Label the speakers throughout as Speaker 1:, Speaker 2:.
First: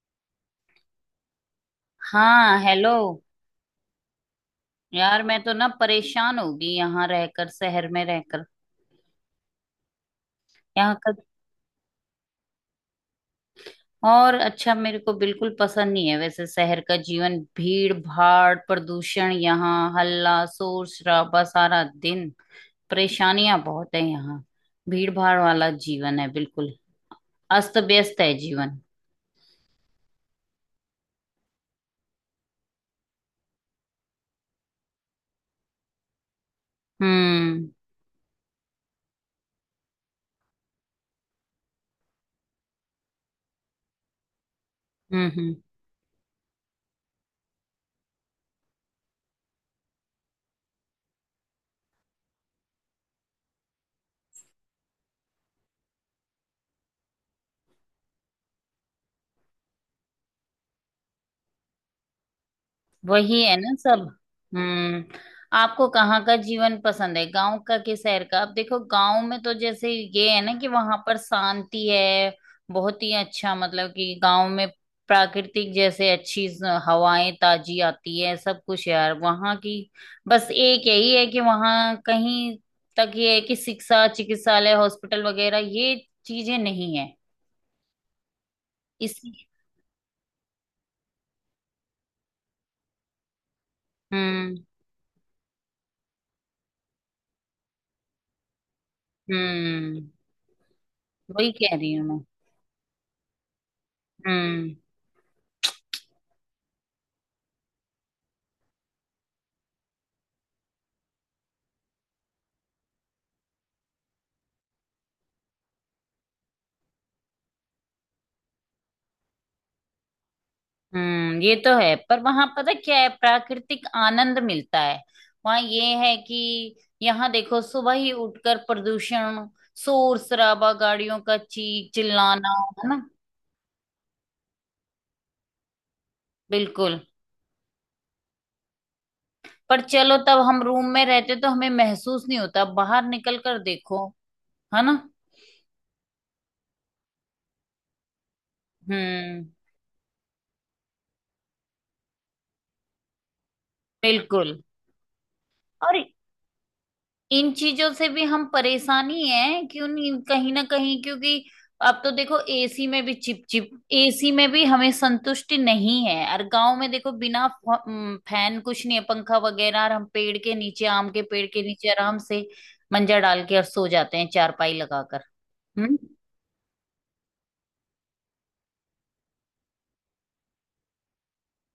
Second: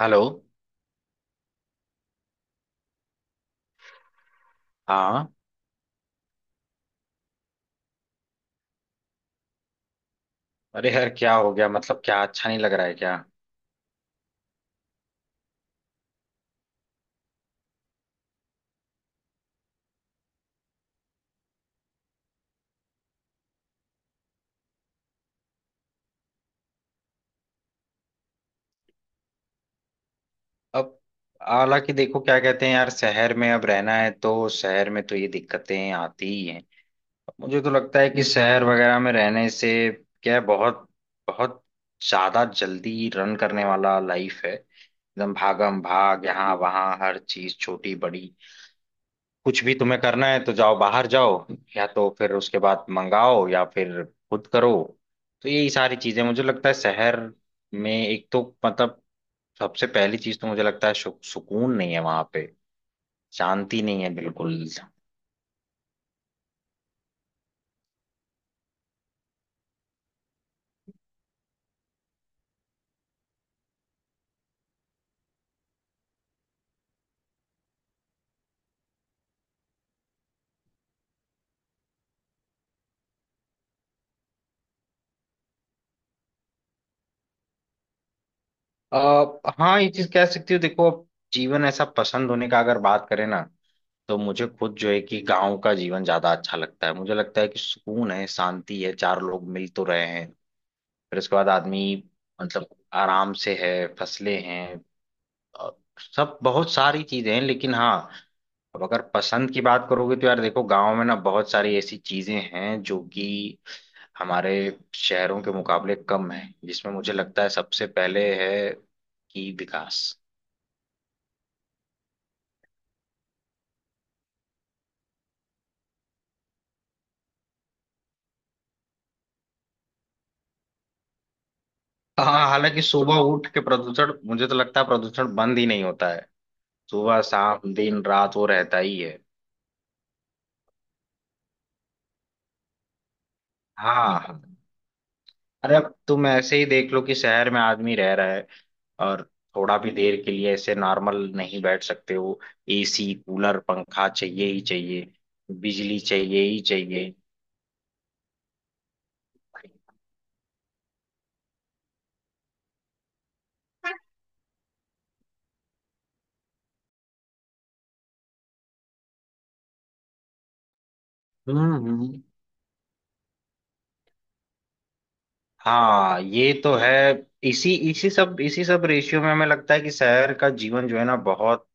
Speaker 1: Hello.
Speaker 2: हाँ, hello. यार
Speaker 1: हाँ।
Speaker 2: मैं तो ना परेशान हो गई यहाँ रहकर, शहर में रहकर।
Speaker 1: अरे
Speaker 2: यहाँ
Speaker 1: यार
Speaker 2: का।
Speaker 1: क्या हो गया, मतलब क्या अच्छा नहीं लग रहा है क्या?
Speaker 2: और अच्छा, मेरे को बिल्कुल पसंद नहीं है वैसे शहर का जीवन, भीड़ भाड़, प्रदूषण, यहाँ हल्ला शोर शराबा सारा दिन। परेशानियां बहुत है यहाँ। भीड़ भाड़ वाला जीवन है बिल्कुल। अस्त व्यस्त है जीवन।
Speaker 1: अब हालांकि देखो क्या कहते हैं यार, शहर में अब रहना है तो शहर में तो ये दिक्कतें आती ही हैं। मुझे तो
Speaker 2: हम्म।
Speaker 1: लगता है कि शहर वगैरह में रहने से क्या है, बहुत बहुत ज्यादा जल्दी रन करने वाला लाइफ है,
Speaker 2: हम्म।
Speaker 1: एकदम
Speaker 2: हम्म।
Speaker 1: भागम भाग यहाँ वहाँ हर चीज छोटी बड़ी। कुछ भी तुम्हें करना है तो जाओ बाहर जाओ, या तो फिर उसके बाद मंगाओ या फिर खुद करो। तो यही सारी चीजें मुझे लगता है शहर में, एक तो मतलब सबसे पहली चीज तो मुझे लगता है सुकून नहीं है वहां पे,
Speaker 2: वही है ना
Speaker 1: शांति
Speaker 2: सब।
Speaker 1: नहीं है बिल्कुल।
Speaker 2: हम्म। आपको कहाँ का जीवन पसंद है, गांव का कि शहर का? आप देखो गांव में तो जैसे ये है ना कि वहां पर शांति है। बहुत ही अच्छा मतलब कि गांव में। प्राकृतिक जैसे अच्छी हवाएं ताजी आती है सब कुछ यार वहां की। बस एक यही है कि वहां कहीं तक ये है कि शिक्षा, चिकित्सालय, हॉस्पिटल वगैरह ये चीजें नहीं है।
Speaker 1: आ,
Speaker 2: इसी
Speaker 1: हाँ ये चीज कह सकती हो। देखो अब जीवन ऐसा पसंद होने का अगर बात करें ना, तो मुझे
Speaker 2: हम्म।
Speaker 1: खुद जो है कि गांव का जीवन ज्यादा अच्छा लगता है। मुझे लगता है कि सुकून है, शांति है, चार लोग मिल तो
Speaker 2: हम्म।
Speaker 1: रहे हैं। फिर उसके बाद
Speaker 2: वही कह
Speaker 1: आदमी
Speaker 2: रही हूँ मैं।
Speaker 1: मतलब आराम से है, फसले
Speaker 2: हम्म।
Speaker 1: हैं और सब बहुत सारी चीजें हैं। लेकिन हाँ, अब अगर पसंद की बात करोगे तो यार देखो गांव में ना बहुत सारी ऐसी चीजें हैं जो कि हमारे शहरों के मुकाबले कम है, जिसमें मुझे लगता है सबसे पहले है कि विकास।
Speaker 2: हम्म। ये तो है, पर वहां पता क्या है, प्राकृतिक आनंद मिलता है। वहां ये है कि यहाँ देखो सुबह ही उठकर प्रदूषण, शोर शराबा, गाड़ियों का चीख
Speaker 1: हाँ
Speaker 2: चिल्लाना।
Speaker 1: हालांकि
Speaker 2: है ना।
Speaker 1: सुबह उठ के प्रदूषण, मुझे तो लगता है प्रदूषण बंद ही नहीं होता है,
Speaker 2: बिल्कुल।
Speaker 1: सुबह शाम दिन रात वो रहता ही है।
Speaker 2: पर चलो, तब हम रूम में रहते तो हमें महसूस नहीं होता, बाहर निकल कर देखो।
Speaker 1: हाँ,
Speaker 2: है ना।
Speaker 1: अरे अब तुम ऐसे ही देख लो कि शहर में आदमी रह रहा है, और
Speaker 2: हम्म।
Speaker 1: थोड़ा भी देर के लिए ऐसे नॉर्मल नहीं बैठ सकते हो। एसी कूलर पंखा चाहिए
Speaker 2: बिल्कुल।
Speaker 1: ही चाहिए,
Speaker 2: और
Speaker 1: बिजली चाहिए ही चाहिए।
Speaker 2: इन चीजों से भी हम परेशान ही हैं, क्यों नहीं, कहीं ना कहीं, क्योंकि अब तो देखो एसी में भी चिप चिप, एसी में भी हमें संतुष्टि नहीं है। और गांव में देखो बिना फैन कुछ नहीं है, पंखा वगैरह, और हम पेड़ के नीचे, आम के पेड़ के
Speaker 1: हम्म
Speaker 2: नीचे आराम
Speaker 1: हम्म।
Speaker 2: से मंजा डाल के और सो जाते हैं चारपाई लगाकर। हम्म।
Speaker 1: हाँ ये तो है। इसी इसी सब रेशियो में हमें लगता है कि शहर का जीवन जो है ना बहुत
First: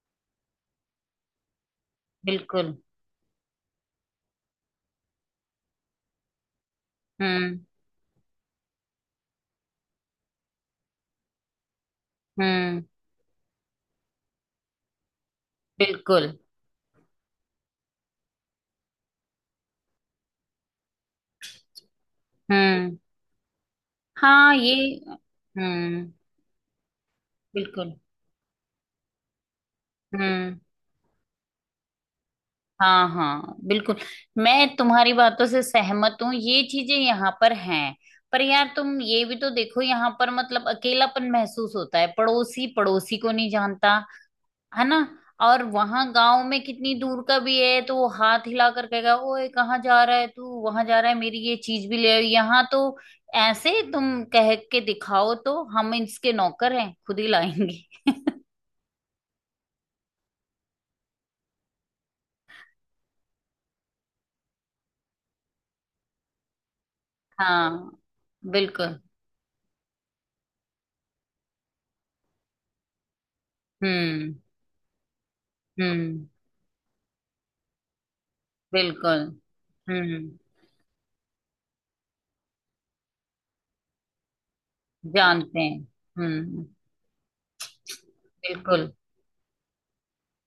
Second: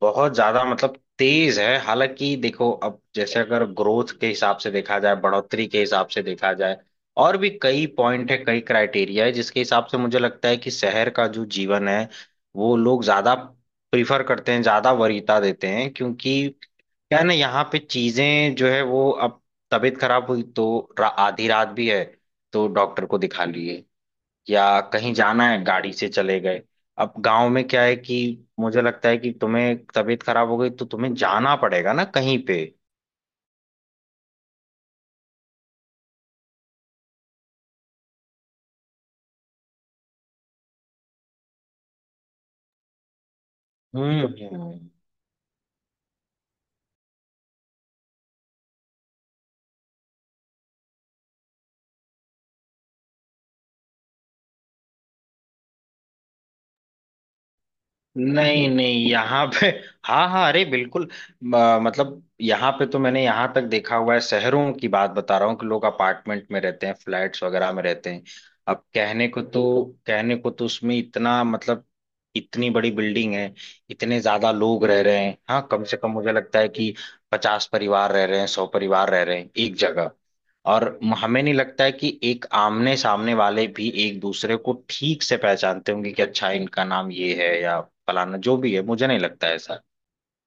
Speaker 1: बहुत ज्यादा मतलब तेज है। हालांकि देखो
Speaker 2: बिल्कुल।
Speaker 1: अब जैसे अगर ग्रोथ के हिसाब से देखा जाए, बढ़ोतरी के हिसाब से देखा जाए, और भी
Speaker 2: हम्म।
Speaker 1: कई पॉइंट है, कई क्राइटेरिया है, जिसके हिसाब से मुझे लगता है कि शहर का जो जीवन है वो
Speaker 2: हम्म।
Speaker 1: लोग ज्यादा प्रीफर करते हैं, ज्यादा वरीयता देते हैं।
Speaker 2: बिल्कुल।
Speaker 1: क्योंकि क्या है ना यहाँ पे चीजें जो है वो, अब तबीयत खराब हुई तो आधी रात भी है तो
Speaker 2: हम्म।
Speaker 1: डॉक्टर को दिखा लिए,
Speaker 2: हाँ ये।
Speaker 1: या कहीं जाना है गाड़ी से
Speaker 2: हम्म।
Speaker 1: चले गए। अब गांव में क्या
Speaker 2: बिल्कुल।
Speaker 1: है कि मुझे लगता है कि तुम्हें तबीयत खराब हो
Speaker 2: हम्म।
Speaker 1: गई तो तुम्हें जाना पड़ेगा ना कहीं पे।
Speaker 2: हाँ हाँ बिल्कुल। मैं तुम्हारी बातों से सहमत हूँ, ये चीजें यहाँ पर हैं। पर यार तुम ये भी तो देखो, यहाँ पर मतलब अकेलापन महसूस होता है, पड़ोसी पड़ोसी को नहीं जानता।
Speaker 1: हम्म।
Speaker 2: है ना। और वहां गांव में कितनी दूर का भी है तो वो हाथ हिला कर कहेगा, ओए कहाँ जा रहा है तू, वहां जा रहा है मेरी ये चीज भी ले आओ। यहाँ तो ऐसे तुम कह के दिखाओ, तो हम इसके नौकर हैं, खुद ही लाएंगे।
Speaker 1: नहीं नहीं यहाँ पे हाँ हाँ अरे बिल्कुल। मतलब यहाँ पे तो मैंने यहाँ तक देखा हुआ है, शहरों की बात बता रहा हूँ कि लोग अपार्टमेंट में रहते हैं, फ्लैट्स वगैरह में
Speaker 2: हाँ
Speaker 1: रहते हैं। अब
Speaker 2: बिल्कुल।
Speaker 1: कहने को तो उसमें इतना मतलब इतनी बड़ी बिल्डिंग है, इतने
Speaker 2: हम्म।
Speaker 1: ज्यादा लोग रह रहे हैं। हाँ कम से कम
Speaker 2: हम्म।
Speaker 1: मुझे लगता है कि 50 परिवार रह रहे हैं, 100 परिवार रह
Speaker 2: बिल्कुल।
Speaker 1: रहे हैं एक जगह।
Speaker 2: हम्म।
Speaker 1: और हमें नहीं लगता है कि एक आमने सामने वाले भी एक दूसरे को ठीक से
Speaker 2: जानते हैं।
Speaker 1: पहचानते होंगे कि अच्छा
Speaker 2: हम्म।
Speaker 1: इनका नाम ये है या फलाना जो भी है,
Speaker 2: बिल्कुल।
Speaker 1: मुझे नहीं लगता है ऐसा।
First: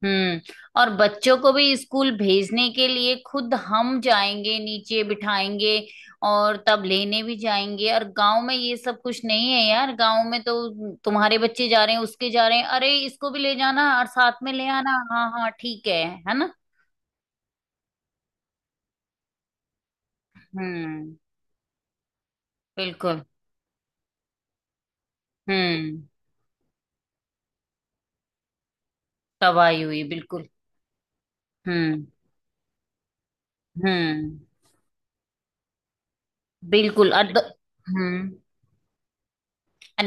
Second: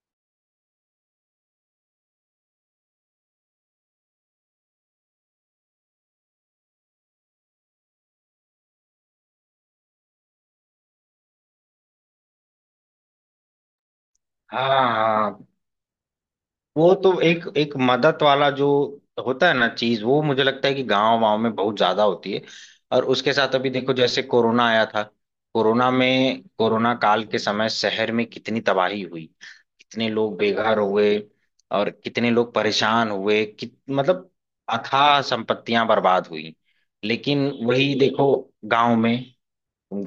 Speaker 2: हम्म। और बच्चों को भी स्कूल भेजने के लिए खुद हम जाएंगे, नीचे बिठाएंगे, और तब लेने भी जाएंगे। और गांव में ये सब कुछ नहीं है यार, गांव में तो तुम्हारे बच्चे जा रहे हैं, उसके जा रहे हैं, अरे इसको भी ले जाना और साथ में ले
Speaker 1: हाँ
Speaker 2: आना, हाँ
Speaker 1: हाँ
Speaker 2: हाँ ठीक है ना।
Speaker 1: वो तो एक एक मदद वाला जो होता है ना चीज, वो मुझे लगता है कि
Speaker 2: हम्म।
Speaker 1: गांव वाँव में बहुत ज्यादा होती है। और
Speaker 2: बिल्कुल।
Speaker 1: उसके साथ अभी देखो जैसे कोरोना आया था, कोरोना
Speaker 2: हम्म।
Speaker 1: में कोरोना काल के समय शहर में कितनी तबाही हुई,
Speaker 2: तबाही हुई
Speaker 1: कितने लोग
Speaker 2: बिल्कुल।
Speaker 1: बेघर हुए और
Speaker 2: हम्म।
Speaker 1: कितने लोग परेशान हुए,
Speaker 2: हम्म।
Speaker 1: मतलब अथाह संपत्तियां बर्बाद हुई।
Speaker 2: बिल्कुल
Speaker 1: लेकिन वही
Speaker 2: हम्म।
Speaker 1: देखो गांव में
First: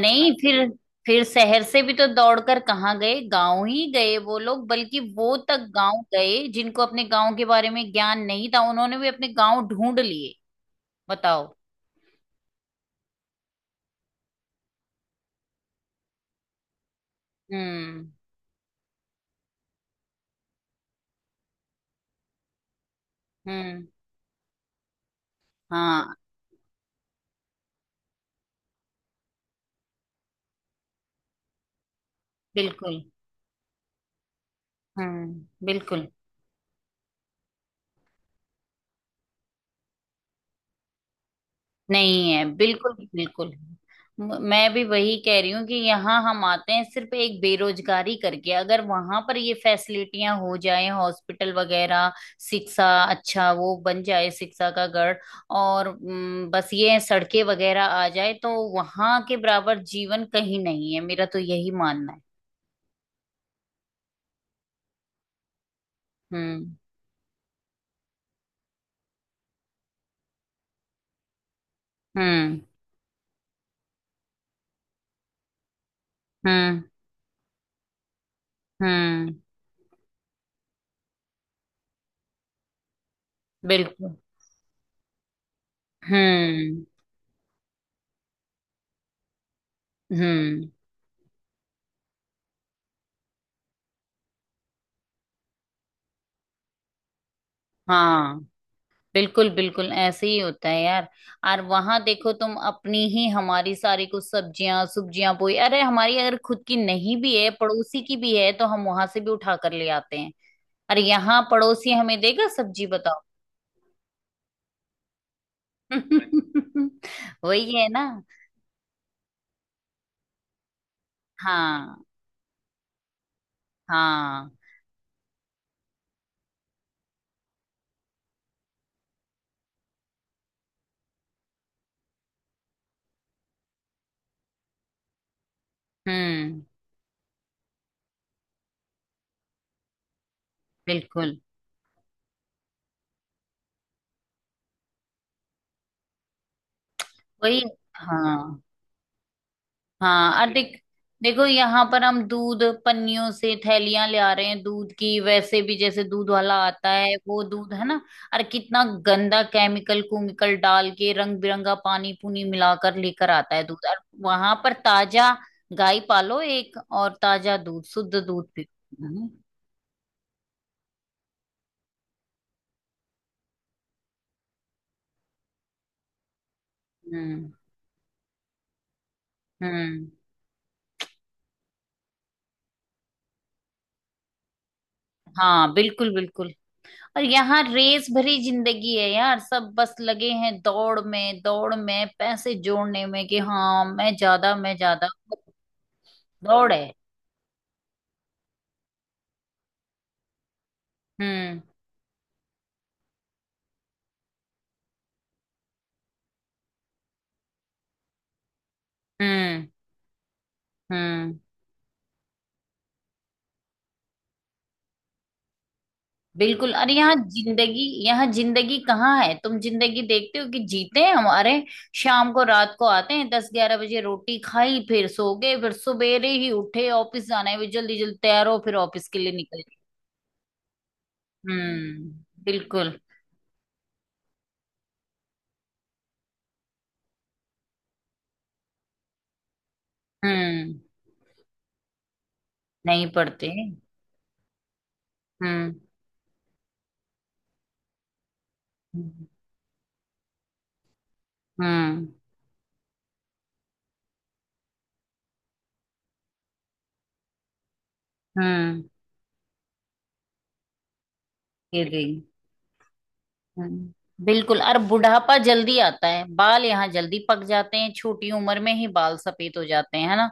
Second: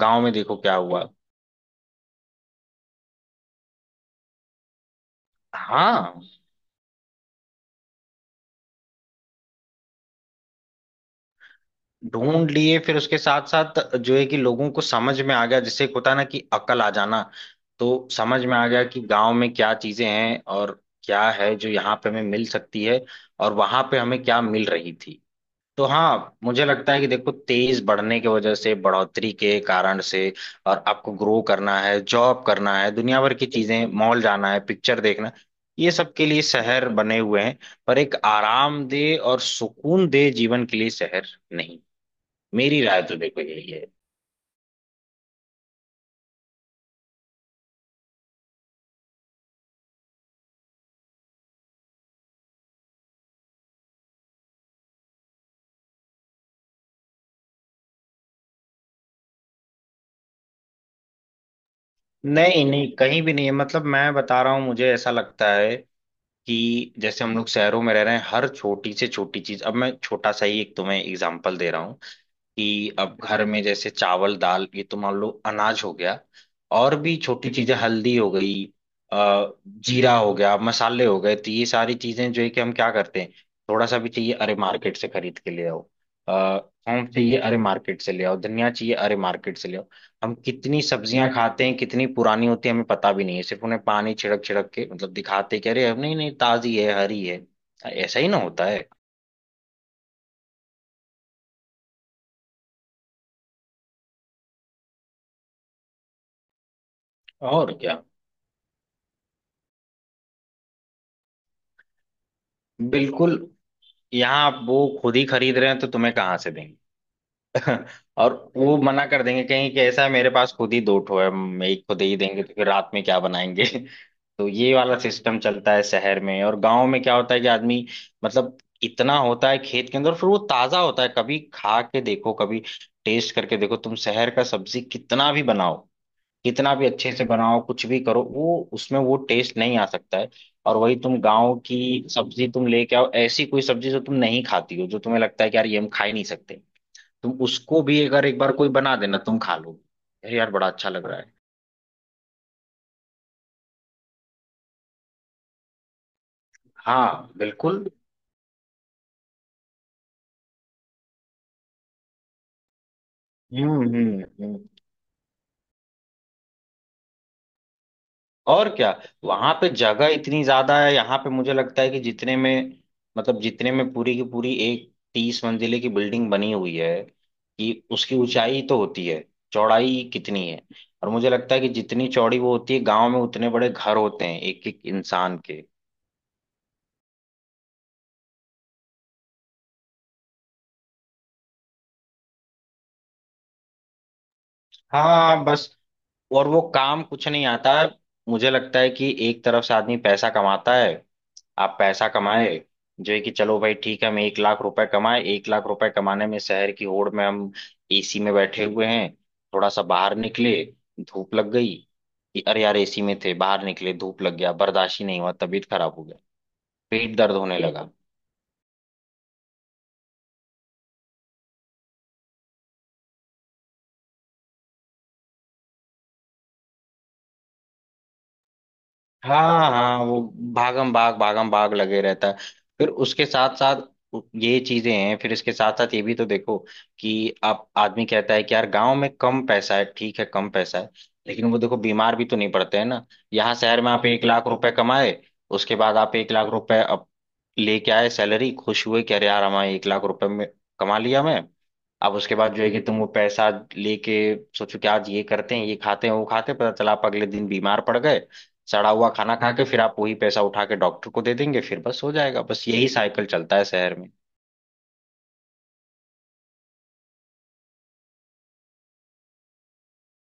Speaker 1: गांव में देखो
Speaker 2: फिर।
Speaker 1: क्या हुआ।
Speaker 2: फिर शहर से भी तो दौड़कर कहाँ गए, गांव ही गए वो लोग। बल्कि वो तक गांव
Speaker 1: हाँ
Speaker 2: गए जिनको अपने गांव के बारे में ज्ञान नहीं था, उन्होंने भी अपने गांव ढूंढ लिए। बताओ।
Speaker 1: ढूंढ लिए। फिर उसके साथ साथ जो है कि लोगों को समझ में आ गया, जिससे एक होता है ना कि अकल आ जाना, तो
Speaker 2: हम्म।
Speaker 1: समझ में आ गया कि गांव में क्या चीजें हैं और क्या है जो यहाँ पे हमें मिल सकती है और वहां
Speaker 2: हम्म।
Speaker 1: पे हमें क्या मिल रही थी। तो
Speaker 2: हाँ।
Speaker 1: हाँ मुझे लगता है कि देखो तेज बढ़ने की वजह से, बढ़ोतरी के कारण से, और आपको ग्रो करना है, जॉब करना है,
Speaker 2: बिल्कुल।
Speaker 1: दुनिया भर की चीजें, मॉल जाना है, पिक्चर देखना,
Speaker 2: हम्म।
Speaker 1: ये
Speaker 2: बिल्कुल।
Speaker 1: सब के लिए शहर बने हुए हैं। पर एक आरामदेह और सुकून दे जीवन के लिए शहर नहीं।
Speaker 2: नहीं है
Speaker 1: मेरी
Speaker 2: बिल्कुल
Speaker 1: राय तो देखो
Speaker 2: बिल्कुल।
Speaker 1: यही है।
Speaker 2: मैं भी वही कह रही हूँ कि यहाँ हम आते हैं सिर्फ एक बेरोजगारी करके, अगर वहां पर ये फैसिलिटियां हो जाए, हॉस्पिटल वगैरह, शिक्षा, अच्छा वो बन जाए शिक्षा का गढ़, और बस ये सड़कें वगैरह आ जाए, तो वहां के बराबर जीवन कहीं नहीं है, मेरा तो यही मानना है।
Speaker 1: नहीं नहीं कहीं भी नहीं है, मतलब मैं बता रहा हूँ, मुझे ऐसा लगता है
Speaker 2: हम्म।
Speaker 1: कि जैसे हम लोग शहरों में रह रहे हैं हर छोटी से छोटी चीज, अब मैं छोटा सा ही एक तुम्हें एग्जांपल दे रहा हूँ
Speaker 2: हम्म।
Speaker 1: कि अब घर में जैसे चावल दाल ये तो मान लो अनाज हो गया,
Speaker 2: हम्म।
Speaker 1: और भी छोटी चीजें हल्दी हो गई,
Speaker 2: हम्म।
Speaker 1: जीरा हो गया, मसाले हो गए, तो ये सारी चीजें जो है कि हम क्या करते हैं, थोड़ा सा भी
Speaker 2: बिल्कुल।
Speaker 1: चाहिए अरे मार्केट से खरीद के ले आओ। अ,
Speaker 2: हम्म।
Speaker 1: सौंफ चाहिए अरे मार्केट से ले आओ, धनिया चाहिए अरे मार्केट से ले आओ। हम
Speaker 2: हम्म।
Speaker 1: कितनी सब्जियां खाते हैं, कितनी पुरानी होती है हमें पता भी नहीं है, सिर्फ उन्हें पानी छिड़क छिड़क के मतलब दिखाते कि अरे नहीं नहीं ताजी है हरी है। ऐसा ही ना
Speaker 2: हाँ
Speaker 1: होता है।
Speaker 2: बिल्कुल बिल्कुल ऐसे ही होता है यार। और वहां देखो तुम अपनी ही, हमारी सारी कुछ सब्जियां सब्जियां बोई, अरे हमारी अगर खुद की नहीं भी है,
Speaker 1: और क्या
Speaker 2: पड़ोसी की भी है, तो हम वहां से भी उठा कर ले आते हैं। अरे यहाँ पड़ोसी हमें देगा सब्जी, बताओ।
Speaker 1: बिल्कुल, यहाँ आप वो खुद ही खरीद रहे हैं तो तुम्हें कहाँ से देंगे।
Speaker 2: वही है ना।
Speaker 1: और वो मना कर देंगे कहीं कि ऐसा है मेरे पास खुद ही दो ठो है, हम एक
Speaker 2: हाँ
Speaker 1: खुद ही देंगे तो फिर रात में क्या बनाएंगे। तो
Speaker 2: हाँ।
Speaker 1: ये वाला सिस्टम चलता है शहर में। और गांव में क्या होता है कि आदमी मतलब इतना होता है खेत के अंदर, फिर वो ताजा होता है, कभी खा के देखो, कभी टेस्ट करके देखो। तुम शहर का सब्जी कितना भी बनाओ,
Speaker 2: हम्म।
Speaker 1: कितना भी अच्छे से बनाओ, कुछ भी करो वो उसमें वो टेस्ट नहीं आ सकता है। और वही तुम
Speaker 2: बिल्कुल।
Speaker 1: गांव की सब्जी तुम लेके आओ, ऐसी कोई सब्जी जो तुम नहीं खाती हो, जो तुम्हें लगता है कि यार ये हम खा ही नहीं सकते, तुम
Speaker 2: वही।
Speaker 1: उसको भी अगर
Speaker 2: हाँ
Speaker 1: एक बार कोई बना देना तुम खा लो। यार
Speaker 2: हाँ
Speaker 1: यार
Speaker 2: और
Speaker 1: बड़ा
Speaker 2: देख।
Speaker 1: अच्छा लग रहा है।
Speaker 2: देखो यहाँ पर हम दूध पन्नियों से थैलियां ले आ रहे हैं, दूध की, वैसे भी जैसे दूध वाला आता है
Speaker 1: हाँ
Speaker 2: वो दूध
Speaker 1: बिल्कुल।
Speaker 2: है ना, और कितना गंदा केमिकल कुमिकल डाल के, रंग बिरंगा पानी पुनी मिलाकर लेकर आता है
Speaker 1: हम्म
Speaker 2: दूध। और
Speaker 1: हम्म हम्म।
Speaker 2: वहां पर ताजा, गाय पालो एक, और ताजा दूध, शुद्ध दूध
Speaker 1: और
Speaker 2: पी।
Speaker 1: क्या,
Speaker 2: हम्म।
Speaker 1: वहां पे जगह इतनी ज्यादा है। यहाँ पे मुझे लगता है कि जितने में, मतलब जितने में पूरी की पूरी एक 30 मंजिले की बिल्डिंग बनी हुई है,
Speaker 2: हम्म।
Speaker 1: कि उसकी ऊंचाई तो होती है, चौड़ाई
Speaker 2: हम्म।
Speaker 1: कितनी है। और मुझे लगता है कि जितनी चौड़ी वो होती है गांव में उतने बड़े घर होते हैं एक एक इंसान के।
Speaker 2: हाँ बिल्कुल बिल्कुल। और यहाँ रेस भरी जिंदगी है यार, सब बस लगे हैं दौड़ में, दौड़ में पैसे जोड़ने में कि हाँ मैं ज्यादा, मैं ज्यादा।
Speaker 1: हाँ बस, और वो
Speaker 2: दौड़ है।
Speaker 1: काम कुछ नहीं आता है। मुझे लगता है कि एक तरफ से आदमी पैसा कमाता है,
Speaker 2: हम्म।
Speaker 1: आप पैसा कमाए, जो है कि चलो भाई ठीक है हम 1 लाख रुपए कमाए, 1 लाख रुपए कमाने में शहर की होड़ में हम एसी में बैठे हुए हैं, थोड़ा
Speaker 2: हम्म।
Speaker 1: सा बाहर निकले धूप
Speaker 2: हम्म।
Speaker 1: लग गई, कि अरे यार एसी में थे बाहर निकले धूप लग गया, बर्दाश्त ही नहीं हुआ, तबीयत खराब हो गया,
Speaker 2: बिल्कुल। अरे
Speaker 1: पेट
Speaker 2: यहाँ
Speaker 1: दर्द होने
Speaker 2: जिंदगी,
Speaker 1: लगा।
Speaker 2: यहाँ जिंदगी कहाँ है, तुम जिंदगी देखते हो कि जीते हैं हमारे, शाम को रात को आते हैं 10-11 बजे, रोटी खाई, फिर सो गए, फिर सवेरे ही उठे, ऑफिस जाना है भी, जल्दी जल्दी तैयार हो फिर ऑफिस के लिए निकल
Speaker 1: हाँ
Speaker 2: गए।
Speaker 1: हाँ, वो भागम भाग लगे
Speaker 2: हम्म।
Speaker 1: रहता है। फिर
Speaker 2: बिल्कुल।
Speaker 1: उसके साथ साथ ये चीजें हैं, फिर इसके साथ साथ ये भी तो देखो, कि आप आदमी कहता है कि यार गांव में कम पैसा है, ठीक है कम पैसा
Speaker 2: हम्म।
Speaker 1: है, लेकिन वो देखो बीमार भी तो नहीं पड़ते हैं ना।
Speaker 2: नहीं पढ़ते।
Speaker 1: यहाँ शहर में आप 1 लाख रुपए कमाए, उसके
Speaker 2: हम्म।
Speaker 1: बाद आप 1 लाख रुपए अब लेके आए सैलरी, खुश हुए कि अरे
Speaker 2: हम्म।
Speaker 1: यार हमारे 1 लाख रुपए में कमा लिया मैं। अब उसके बाद जो है कि तुम वो पैसा लेके सोचो कि आज ये करते हैं, ये खाते हैं, वो खाते हैं, पता चला आप अगले दिन बीमार पड़ गए,
Speaker 2: हम्म।
Speaker 1: सड़ा हुआ खाना खा के, फिर आप वही पैसा उठा के डॉक्टर को दे देंगे, फिर
Speaker 2: ये
Speaker 1: बस हो
Speaker 2: देख।
Speaker 1: जाएगा, बस यही साइकिल चलता है शहर
Speaker 2: हम्म,
Speaker 1: में।
Speaker 2: बिल्कुल। और बुढ़ापा जल्दी आता है, बाल यहाँ जल्दी पक जाते हैं, छोटी उम्र में ही बाल सफेद हो जाते हैं, है ना।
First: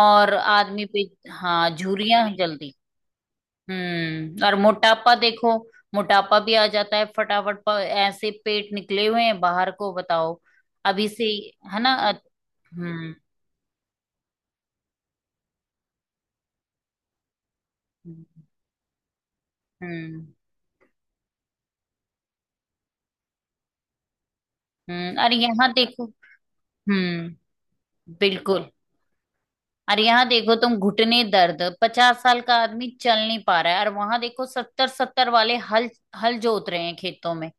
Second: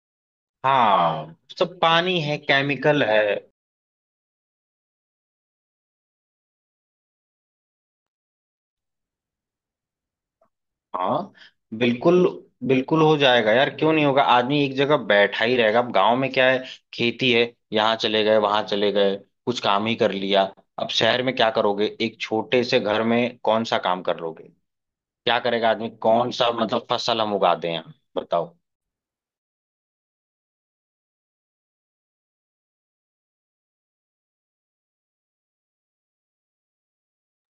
Speaker 2: और आदमी पे।
Speaker 1: हाँ
Speaker 2: हाँ,
Speaker 1: सब पानी
Speaker 2: झुर्रियां
Speaker 1: है,
Speaker 2: जल्दी।
Speaker 1: केमिकल है।
Speaker 2: हम्म। और मोटापा देखो, मोटापा भी आ जाता है फटाफट, ऐसे पेट निकले हुए हैं बाहर को, बताओ। अभी से
Speaker 1: हाँ
Speaker 2: ही, है ना।
Speaker 1: बिल्कुल, बिल्कुल
Speaker 2: हम्म।
Speaker 1: हो जाएगा यार क्यों नहीं होगा, आदमी एक जगह बैठा ही रहेगा। अब गांव में क्या है, खेती है, यहाँ चले गए, वहां चले गए, कुछ काम ही कर
Speaker 2: हम्म।
Speaker 1: लिया। अब शहर में क्या करोगे, एक छोटे से घर में कौन सा काम कर लोगे,
Speaker 2: हम्म। और
Speaker 1: क्या करेगा
Speaker 2: यहाँ
Speaker 1: आदमी,
Speaker 2: देखो।
Speaker 1: कौन सा मतलब फसल हम उगा
Speaker 2: हम्म।
Speaker 1: दें यहाँ बताओ।
Speaker 2: बिल्कुल। और यहाँ देखो तुम, घुटने दर्द, 50 साल का आदमी चल नहीं पा रहा है, और वहां देखो सत्तर सत्तर वाले हल, हल जोत रहे हैं खेतों में।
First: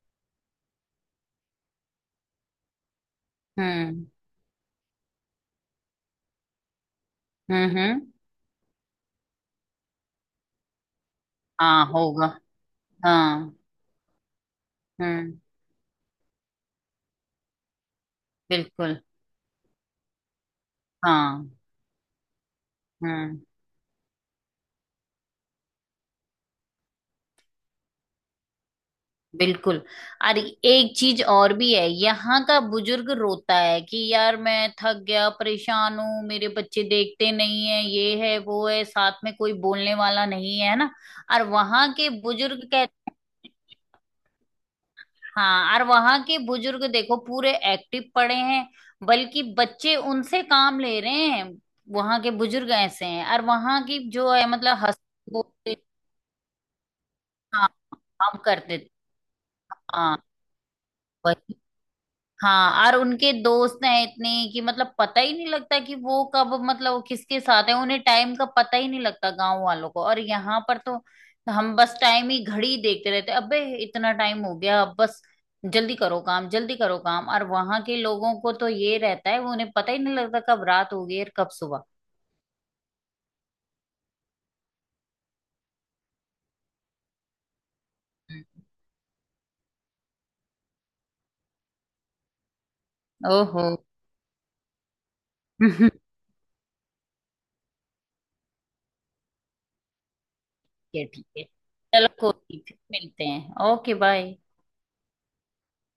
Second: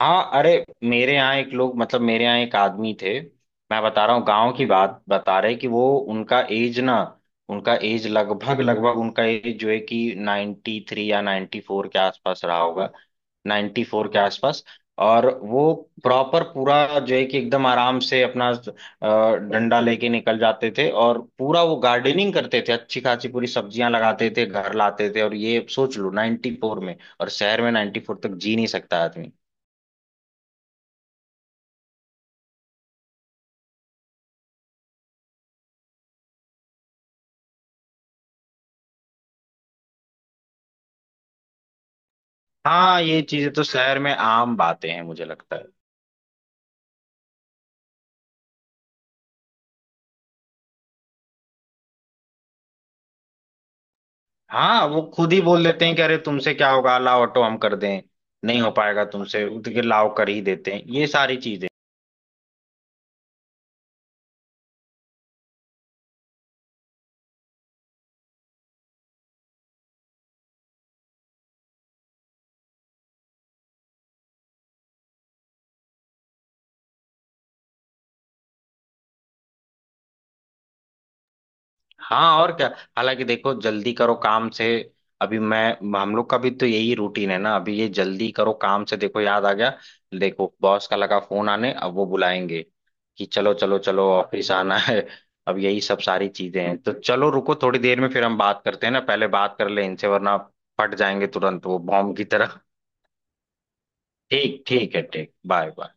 Speaker 1: हाँ अरे, मेरे यहाँ एक लोग मतलब मेरे यहाँ एक आदमी थे, मैं बता
Speaker 2: हम्म।
Speaker 1: रहा हूँ गांव की बात बता रहे कि वो, उनका एज ना, उनका
Speaker 2: हम्म।
Speaker 1: एज
Speaker 2: हम्म।
Speaker 1: लगभग लगभग, उनका एज जो है कि 93 या नाइन्टी
Speaker 2: हाँ
Speaker 1: फोर के
Speaker 2: होगा।
Speaker 1: आसपास रहा होगा,
Speaker 2: हाँ।
Speaker 1: 94 के आसपास। और
Speaker 2: हम्म।
Speaker 1: वो प्रॉपर पूरा जो है कि एकदम आराम से अपना
Speaker 2: बिल्कुल।
Speaker 1: डंडा लेके निकल जाते थे, और
Speaker 2: हाँ।
Speaker 1: पूरा वो गार्डनिंग करते थे, अच्छी खासी
Speaker 2: हम्म।
Speaker 1: पूरी सब्जियां लगाते थे, घर लाते थे। और ये सोच लो 94 में, और शहर में 94 तक जी नहीं सकता आदमी।
Speaker 2: बिल्कुल। और एक चीज और भी है, यहाँ का बुजुर्ग रोता है कि यार मैं थक गया, परेशान हूँ, मेरे बच्चे देखते नहीं है, ये है वो है, साथ में कोई बोलने वाला नहीं है, ना। और वहां के बुजुर्ग।
Speaker 1: हाँ ये चीजें तो शहर में आम बातें हैं मुझे लगता है।
Speaker 2: हाँ, और वहां के बुजुर्ग देखो पूरे एक्टिव पड़े हैं, बल्कि बच्चे उनसे काम ले रहे हैं। वहां के बुजुर्ग ऐसे हैं, और वहां की जो है मतलब
Speaker 1: हाँ वो खुद
Speaker 2: हंसते
Speaker 1: ही बोल
Speaker 2: बोलते।
Speaker 1: देते हैं कि अरे तुमसे क्या होगा, लाओ ऑटो हम
Speaker 2: हाँ,
Speaker 1: कर दें,
Speaker 2: हम
Speaker 1: नहीं हो
Speaker 2: करते।
Speaker 1: पाएगा तुमसे उठ के लाओ,
Speaker 2: हाँ।
Speaker 1: कर ही देते हैं ये सारी
Speaker 2: वही।
Speaker 1: चीजें।
Speaker 2: हाँ, और उनके दोस्त हैं इतने कि मतलब पता ही नहीं लगता कि वो कब, मतलब वो किसके साथ है, उन्हें टाइम का पता ही नहीं लगता गांव वालों को। और यहाँ पर तो हम बस टाइम ही घड़ी देखते रहते हैं, अबे इतना टाइम हो गया अब बस, जल्दी करो काम, जल्दी करो काम। और वहां के लोगों को तो ये रहता है, वो उन्हें पता ही नहीं लगता कब रात हो गई और कब सुबह।
Speaker 1: हाँ और क्या, हालांकि देखो जल्दी करो काम से, अभी मैं हम लोग का भी तो यही रूटीन है ना, अभी ये जल्दी करो काम से देखो याद आ गया, देखो बॉस का लगा फोन आने, अब वो बुलाएंगे कि चलो
Speaker 2: ओहो।
Speaker 1: चलो चलो ऑफिस आना है। अब यही सब
Speaker 2: ठीक
Speaker 1: सारी चीजें हैं तो चलो रुको थोड़ी देर में फिर हम बात करते हैं ना, पहले बात कर ले इनसे वरना फट
Speaker 2: है।
Speaker 1: जाएंगे
Speaker 2: ठीक है
Speaker 1: तुरंत वो
Speaker 2: चलो,
Speaker 1: बॉम्ब की
Speaker 2: कोई
Speaker 1: तरह।
Speaker 2: नहीं, फिर मिलते हैं, ओके बाय।
Speaker 1: ठीक ठीक है ठीक, बाय बाय।